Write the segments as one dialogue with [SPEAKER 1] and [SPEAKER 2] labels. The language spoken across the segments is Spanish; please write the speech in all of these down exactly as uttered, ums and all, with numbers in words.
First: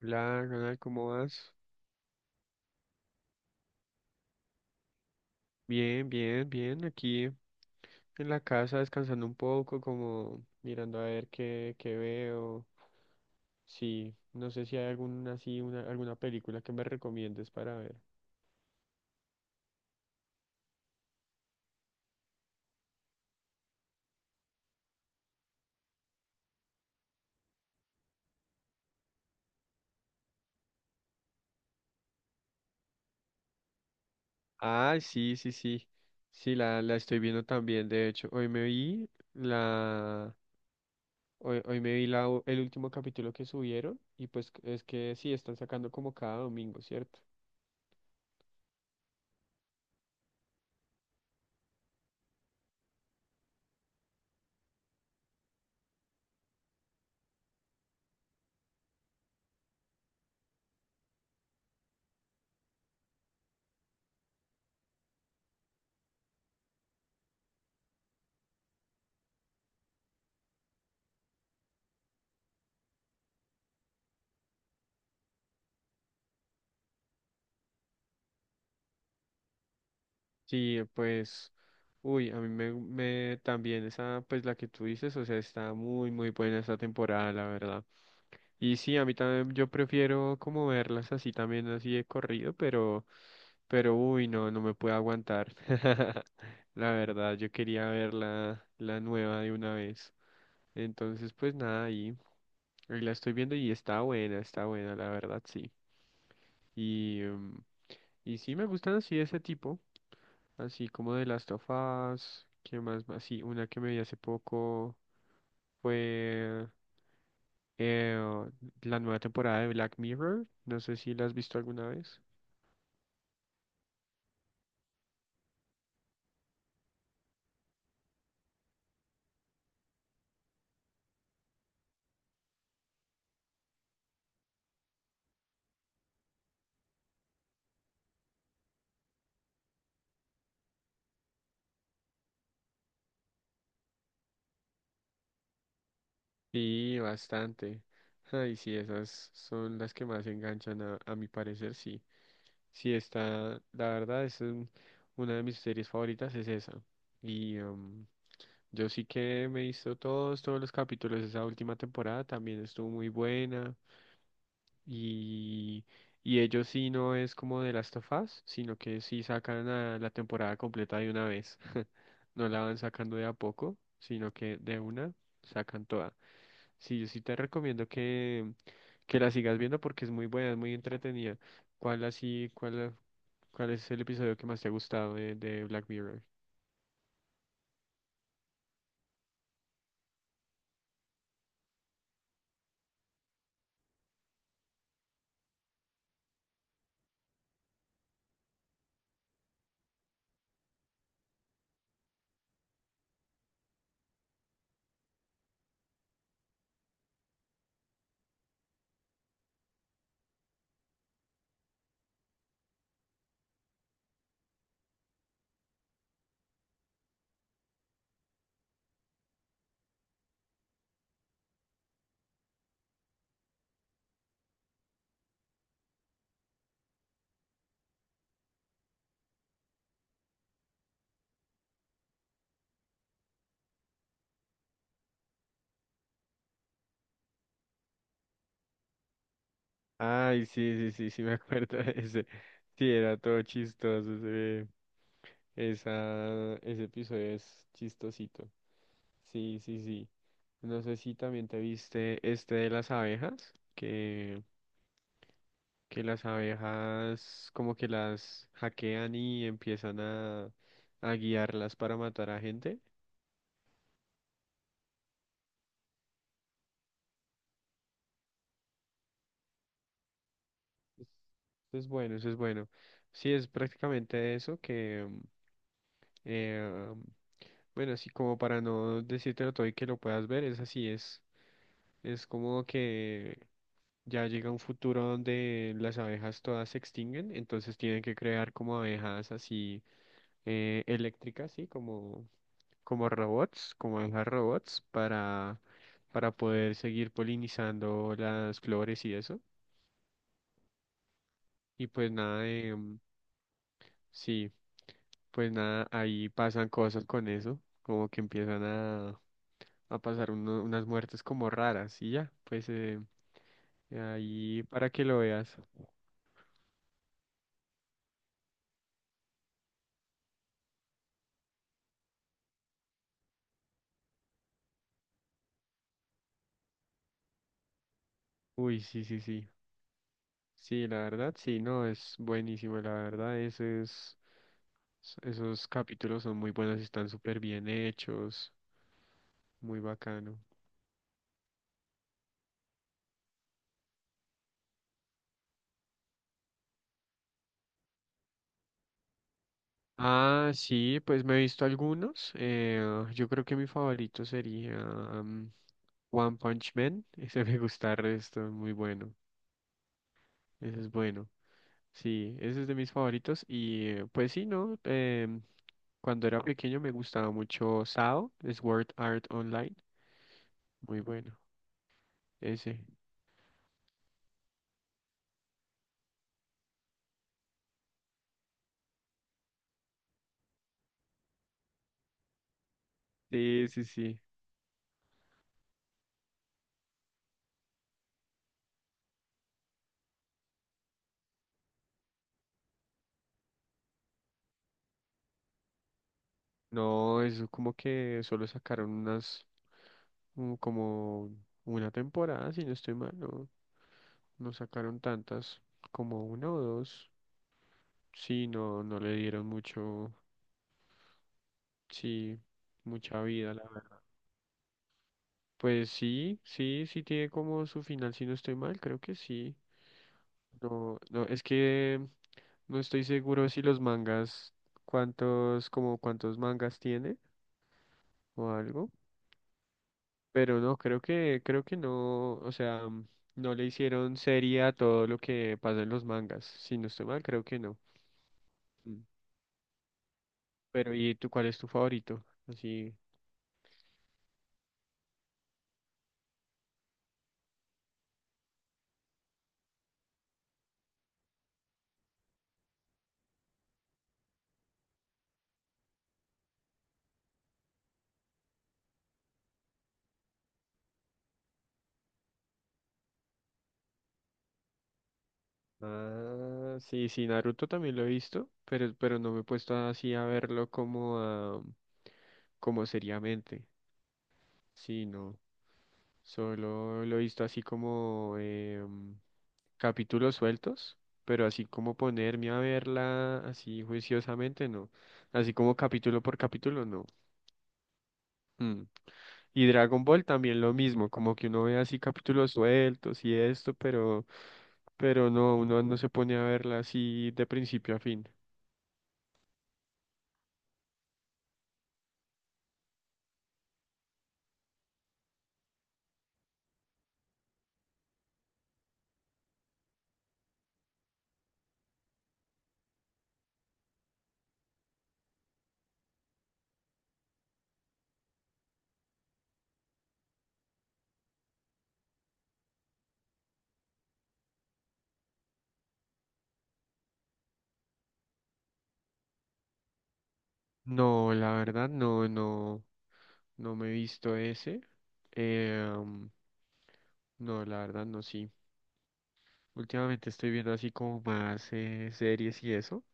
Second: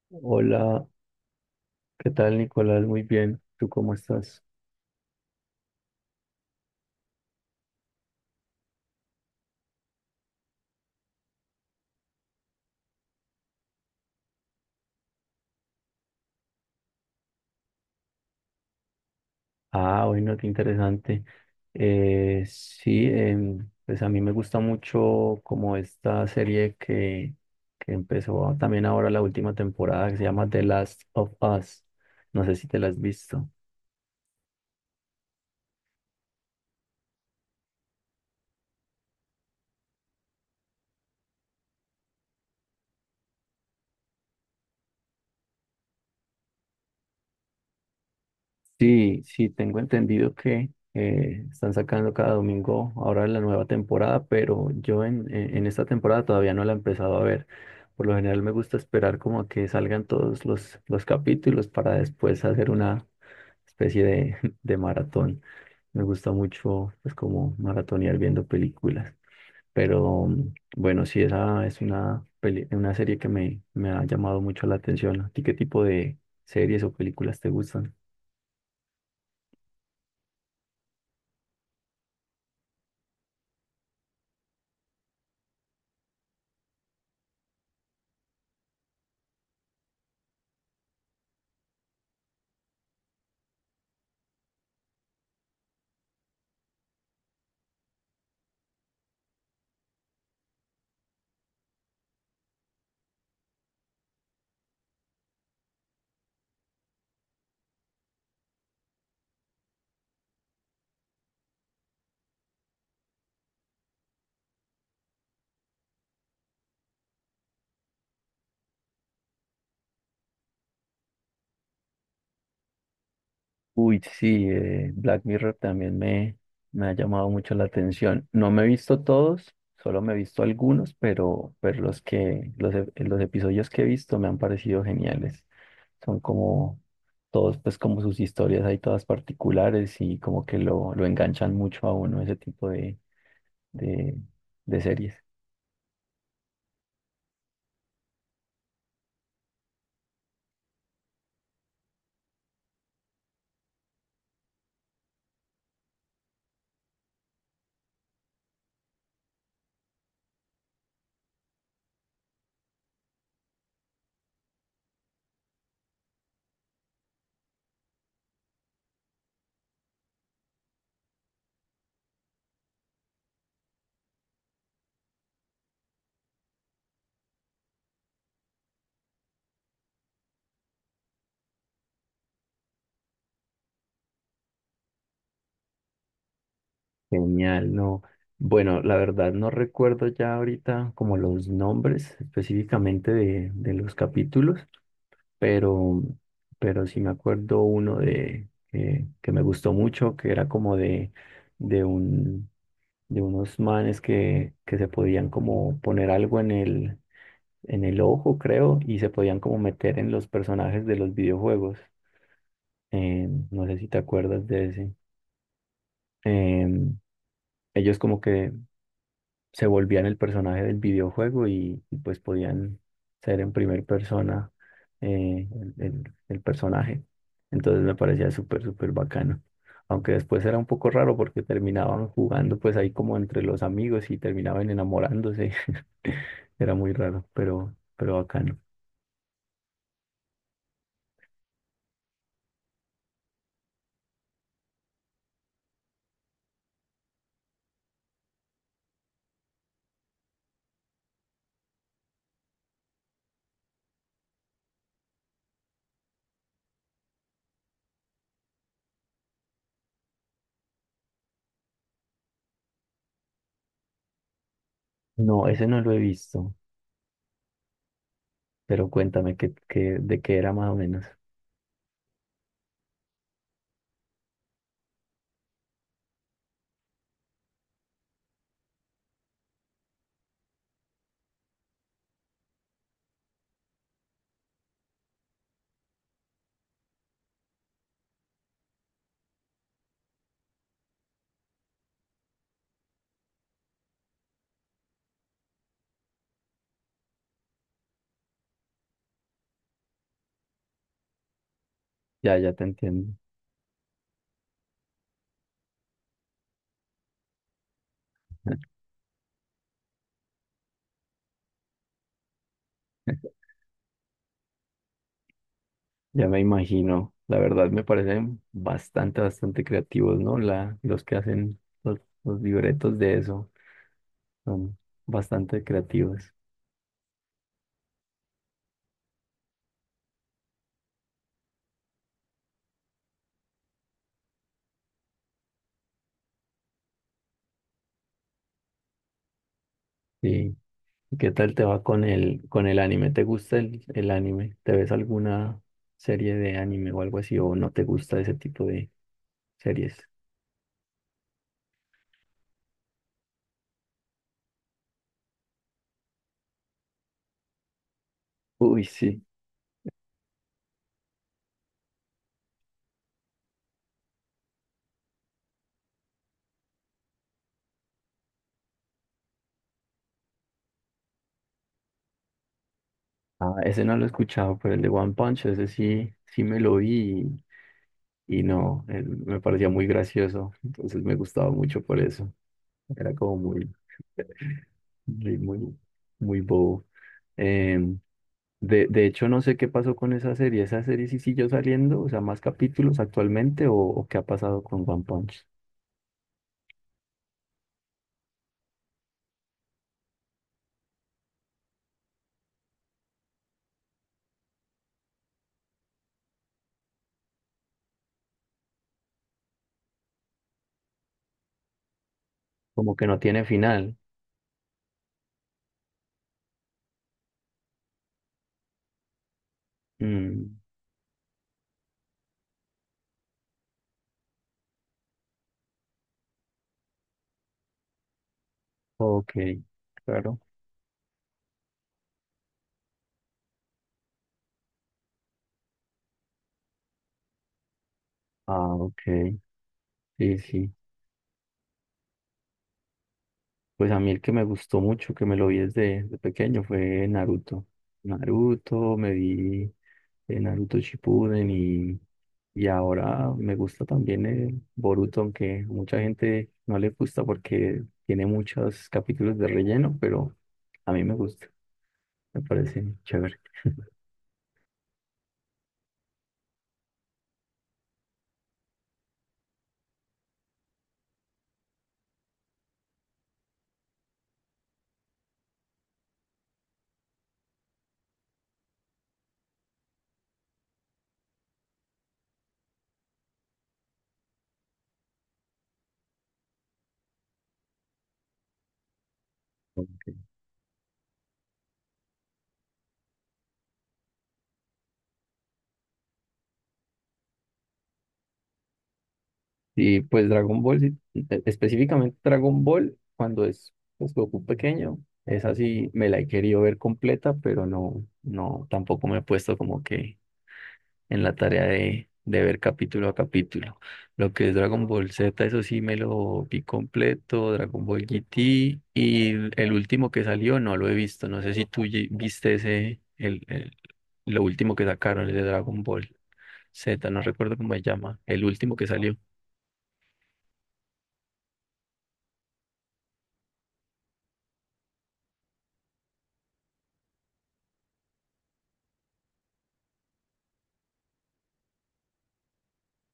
[SPEAKER 1] Hola, Ronald,
[SPEAKER 2] Hola,
[SPEAKER 1] ¿cómo vas?
[SPEAKER 2] ¿qué tal, Nicolás? Muy bien, ¿tú cómo estás?
[SPEAKER 1] Bien, bien, bien. Aquí en la casa descansando un poco, como mirando a ver qué, qué veo. Sí, no sé si hay alguna, así, una, alguna película que me recomiendes para ver.
[SPEAKER 2] Ah, bueno, qué interesante. Eh, sí, em, pues a mí me gusta mucho como esta serie que, que empezó también ahora la última temporada que se llama The Last of Us. No sé si te la has visto.
[SPEAKER 1] Ah, sí, sí, sí. Sí, la, la estoy viendo también, de hecho. Hoy me vi la... Hoy, hoy me vi la, u- el último capítulo que subieron y pues es que sí, están sacando como cada domingo, ¿cierto?
[SPEAKER 2] Sí, sí, tengo entendido que eh, están sacando cada domingo ahora la nueva temporada, pero yo en, en en esta temporada todavía no la he empezado a ver. Por lo general me gusta esperar como a que salgan todos los, los capítulos para después hacer una especie de, de maratón. Me gusta mucho pues como maratonear viendo películas. Pero mm, bueno, sí, esa es una, peli- una serie que me, me ha llamado mucho la atención. ¿A ti qué tipo de series o películas te gustan?
[SPEAKER 1] Sí, pues, uy, a mí me, me también esa, pues la que tú dices, o sea, está muy, muy buena esta temporada, la verdad. Y sí, a mí también, yo prefiero como verlas así también, así de corrido, pero, pero, uy, no, no me puedo aguantar. La verdad, yo quería ver la, la nueva de una vez. Entonces, pues nada, ahí, ahí la estoy viendo y está buena, está buena, la verdad, sí. Y, em, y sí, me gustan así ese tipo. Así como de Last of Us, ¿qué más? Así, una que me vi hace poco fue eh, la nueva temporada de Black Mirror. No sé si la has visto alguna vez.
[SPEAKER 2] Uy, sí, eh, Black Mirror también me, me ha llamado mucho la atención. No me he visto todos, solo me he visto algunos, pero, pero los que, los, e- los episodios que he visto me han parecido geniales. Son como todos, pues como sus historias hay todas particulares y como que lo, lo enganchan mucho a uno ese tipo de, de, de series.
[SPEAKER 1] Sí, bastante. Ay, sí, esas son las que más enganchan a, a mi parecer, sí. Sí, está, la verdad es un- una de mis series favoritas, es esa. Y em, yo sí que me he visto todos, todos los capítulos de esa última temporada, también estuvo muy buena. Y, y ellos sí no es como de Last of Us, sino que sí sacan a la temporada completa de una vez. No la van sacando de a poco, sino que de una sacan toda. Sí, yo sí te recomiendo que, que la sigas viendo porque es muy buena, es muy entretenida. ¿Cuál así, cuál, ¿cuál es el episodio que más te ha gustado de, de Black Mirror?
[SPEAKER 2] Genial, no. Bueno, la verdad no recuerdo ya ahorita como los nombres específicamente de, de los capítulos. pero, pero sí me acuerdo uno de que, que me gustó mucho, que era como de, de un, de unos manes que, que se podían como poner algo en el, en el ojo, creo, y se podían como meter en los personajes de los videojuegos. Eh, no sé si te acuerdas de ese. Em, Ellos como que se volvían el personaje del videojuego y, y, pues podían ser en primera persona eh, el, el- el personaje. Entonces me parecía súper, súper bacano. Aunque después era un poco raro porque terminaban jugando pues ahí como entre los amigos y terminaban enamorándose. Era muy raro, pero, pero bacano.
[SPEAKER 1] Ay, sí, sí, sí, sí, me acuerdo de ese. Sí, era todo chistoso. Ese, esa, ese episodio es chistosito. Sí, sí, sí. No sé si también te viste este de las abejas, que, que las abejas como que las hackean y empiezan a, a guiarlas para matar a gente.
[SPEAKER 2] No, ese no lo he visto, pero cuéntame qué, qué- de qué era más o menos.
[SPEAKER 1] Eso es bueno, eso es bueno. Sí, es prácticamente eso que, mm, eh, bueno, así como para no decírtelo todo y que lo puedas ver, es así, es, es como que ya llega un futuro donde las abejas todas se extinguen, entonces tienen que crear como abejas así eh, eléctricas, ¿sí? Como, como robots, como abejas robots para, para poder seguir polinizando las flores y eso. Y pues
[SPEAKER 2] Ya,
[SPEAKER 1] nada,
[SPEAKER 2] ya te
[SPEAKER 1] de, mm,
[SPEAKER 2] entiendo.
[SPEAKER 1] sí, pues nada, ahí pasan cosas con eso, como que empiezan a, a pasar uno- unas muertes como raras y ya, pues eh, ahí para que lo veas.
[SPEAKER 2] Ya me imagino, la verdad me parecen bastante, bastante creativos, ¿no? La, los que hacen los, los libretos de eso son bastante creativos.
[SPEAKER 1] Uy, sí, sí, sí. Sí, la verdad, sí, no, es buenísimo, la verdad, esos, esos capítulos son muy buenos, están súper bien hechos, muy bacano.
[SPEAKER 2] Sí. ¿Y qué tal te va con el, con el anime? ¿Te gusta el, el anime? ¿Te ves alguna serie de anime o algo así? ¿O no te gusta ese tipo de series?
[SPEAKER 1] Ah, sí, pues me he visto algunos, eh, yo creo que mi favorito sería mm, One Punch Man, ese me gusta el resto, muy
[SPEAKER 2] Uy,
[SPEAKER 1] bueno,
[SPEAKER 2] sí.
[SPEAKER 1] ese es bueno, sí, ese es de mis favoritos y eh, pues sí, no, Em, cuando era pequeño me gustaba mucho S A O, Sword Art Online, muy bueno, ese,
[SPEAKER 2] Ah, ese no lo he escuchado, pero el de One Punch, ese sí, sí me lo vi y no, eh, me parecía muy gracioso, entonces me gustaba mucho por eso, era como
[SPEAKER 1] sí,
[SPEAKER 2] muy,
[SPEAKER 1] sí, sí.
[SPEAKER 2] muy, muy, muy bobo. Em, de, de hecho, no sé qué pasó con esa serie, esa serie sí siguió saliendo, o sea, más capítulos actualmente o, o qué ha pasado con One Punch,
[SPEAKER 1] No, eso como que solo sacaron unas, mm, como una temporada, si no estoy mal, no, no sacaron tantas, como una o dos. Sí, no, no le dieron mucho, sí,
[SPEAKER 2] como que no
[SPEAKER 1] mucha
[SPEAKER 2] tiene
[SPEAKER 1] vida, la
[SPEAKER 2] final.
[SPEAKER 1] verdad. Pues sí, sí, sí tiene como su final, si no estoy mal, creo que sí.
[SPEAKER 2] Mm,
[SPEAKER 1] No, no, es que no estoy seguro si los mangas, cuántos, como cuántos mangas tiene o algo.
[SPEAKER 2] ok, claro.
[SPEAKER 1] Pero no, creo que, creo que no, o sea, mm, no le hicieron serie a todo lo que pasa en los mangas. Si no estoy mal, creo que no.
[SPEAKER 2] Ah, ok,
[SPEAKER 1] Mm.
[SPEAKER 2] sí, sí.
[SPEAKER 1] Pero, ¿y tú cuál es tu favorito? Así.
[SPEAKER 2] Pues a mí el que me gustó mucho, que me lo vi desde, desde pequeño, fue Naruto. Naruto, me vi de Naruto Shippuden y, y ahora me gusta también el Boruto, aunque mucha gente no le gusta porque tiene muchos capítulos de relleno, pero a mí me gusta, me parece chévere.
[SPEAKER 1] Ah, sí, sí, Naruto también lo he visto, pero, pero no me he puesto así a verlo como a, como seriamente. Sí, no. Solo lo he visto así como em, capítulos sueltos, pero así como ponerme a verla así juiciosamente, no. Así como capítulo por capítulo, no. Mm. Y Dragon
[SPEAKER 2] Ok.
[SPEAKER 1] Ball también lo mismo, como que uno ve así capítulos sueltos y esto, pero, pero no, uno no se pone a verla así de principio a fin.
[SPEAKER 2] Y pues Dragon Ball, sí, e- específicamente Dragon Ball, cuando es pues, Goku pequeño, es así, me la he querido ver completa, pero no, no, tampoco me he puesto como que en la tarea de, de ver capítulo a capítulo. Lo que es Dragon Ball Z, eso sí me lo vi completo, Dragon Ball G T y el el último que salió no lo he visto. No sé si tú ye- viste ese, el, el- lo último que sacaron, el de Dragon Ball Z, no recuerdo cómo se llama, el último que salió.
[SPEAKER 1] No, la verdad, no, no, no me he visto ese. Eh, um, no, la verdad, no, sí. Últimamente estoy viendo así como más eh, series y eso,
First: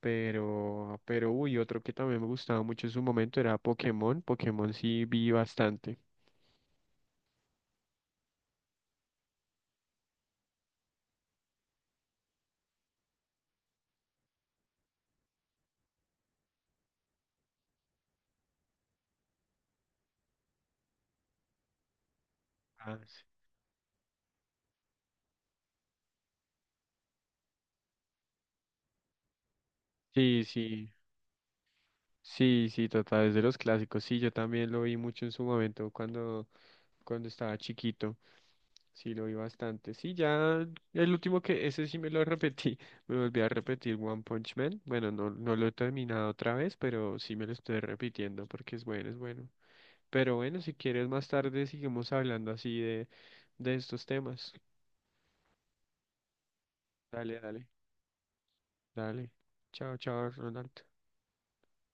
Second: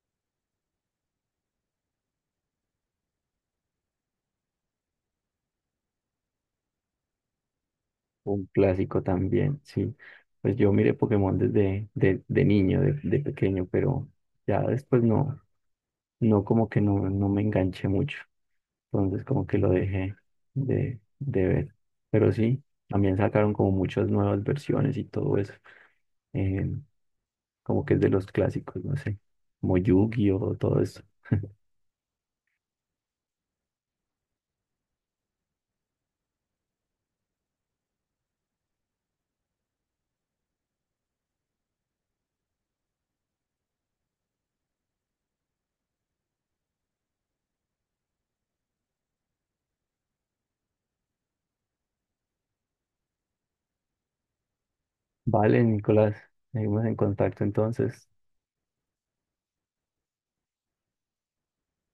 [SPEAKER 1] pero, pero uy, otro que también me gustaba mucho en su momento era Pokémon. Pokémon sí vi bastante.
[SPEAKER 2] Un clásico también, sí. Pues yo miré Pokémon desde de, de niño, de, de pequeño, pero ya después no, no como que no, no me enganché mucho. Entonces como que lo dejé de, de ver. Pero sí,
[SPEAKER 1] Ah,
[SPEAKER 2] también sacaron como muchas nuevas versiones y todo eso. Eh, como que es de los clásicos, no sé, como
[SPEAKER 1] sí, sí,
[SPEAKER 2] Yu-Gi-Oh, todo
[SPEAKER 1] sí,
[SPEAKER 2] eso.
[SPEAKER 1] sí, sí, total, es de los clásicos. Sí, yo también lo vi mucho en su momento cuando, cuando estaba chiquito. Sí, lo vi bastante. Sí, ya el último que ese sí me lo repetí. Me volví a repetir One Punch Man. Bueno, no, no lo he terminado otra vez, pero sí me lo estoy repitiendo porque es bueno, es bueno. Pero bueno, si quieres más tarde seguimos hablando así de, de estos temas.
[SPEAKER 2] Vale, Nicolás, seguimos en
[SPEAKER 1] Dale,
[SPEAKER 2] contacto
[SPEAKER 1] dale,
[SPEAKER 2] entonces.
[SPEAKER 1] dale. Chao, chao, Ronald.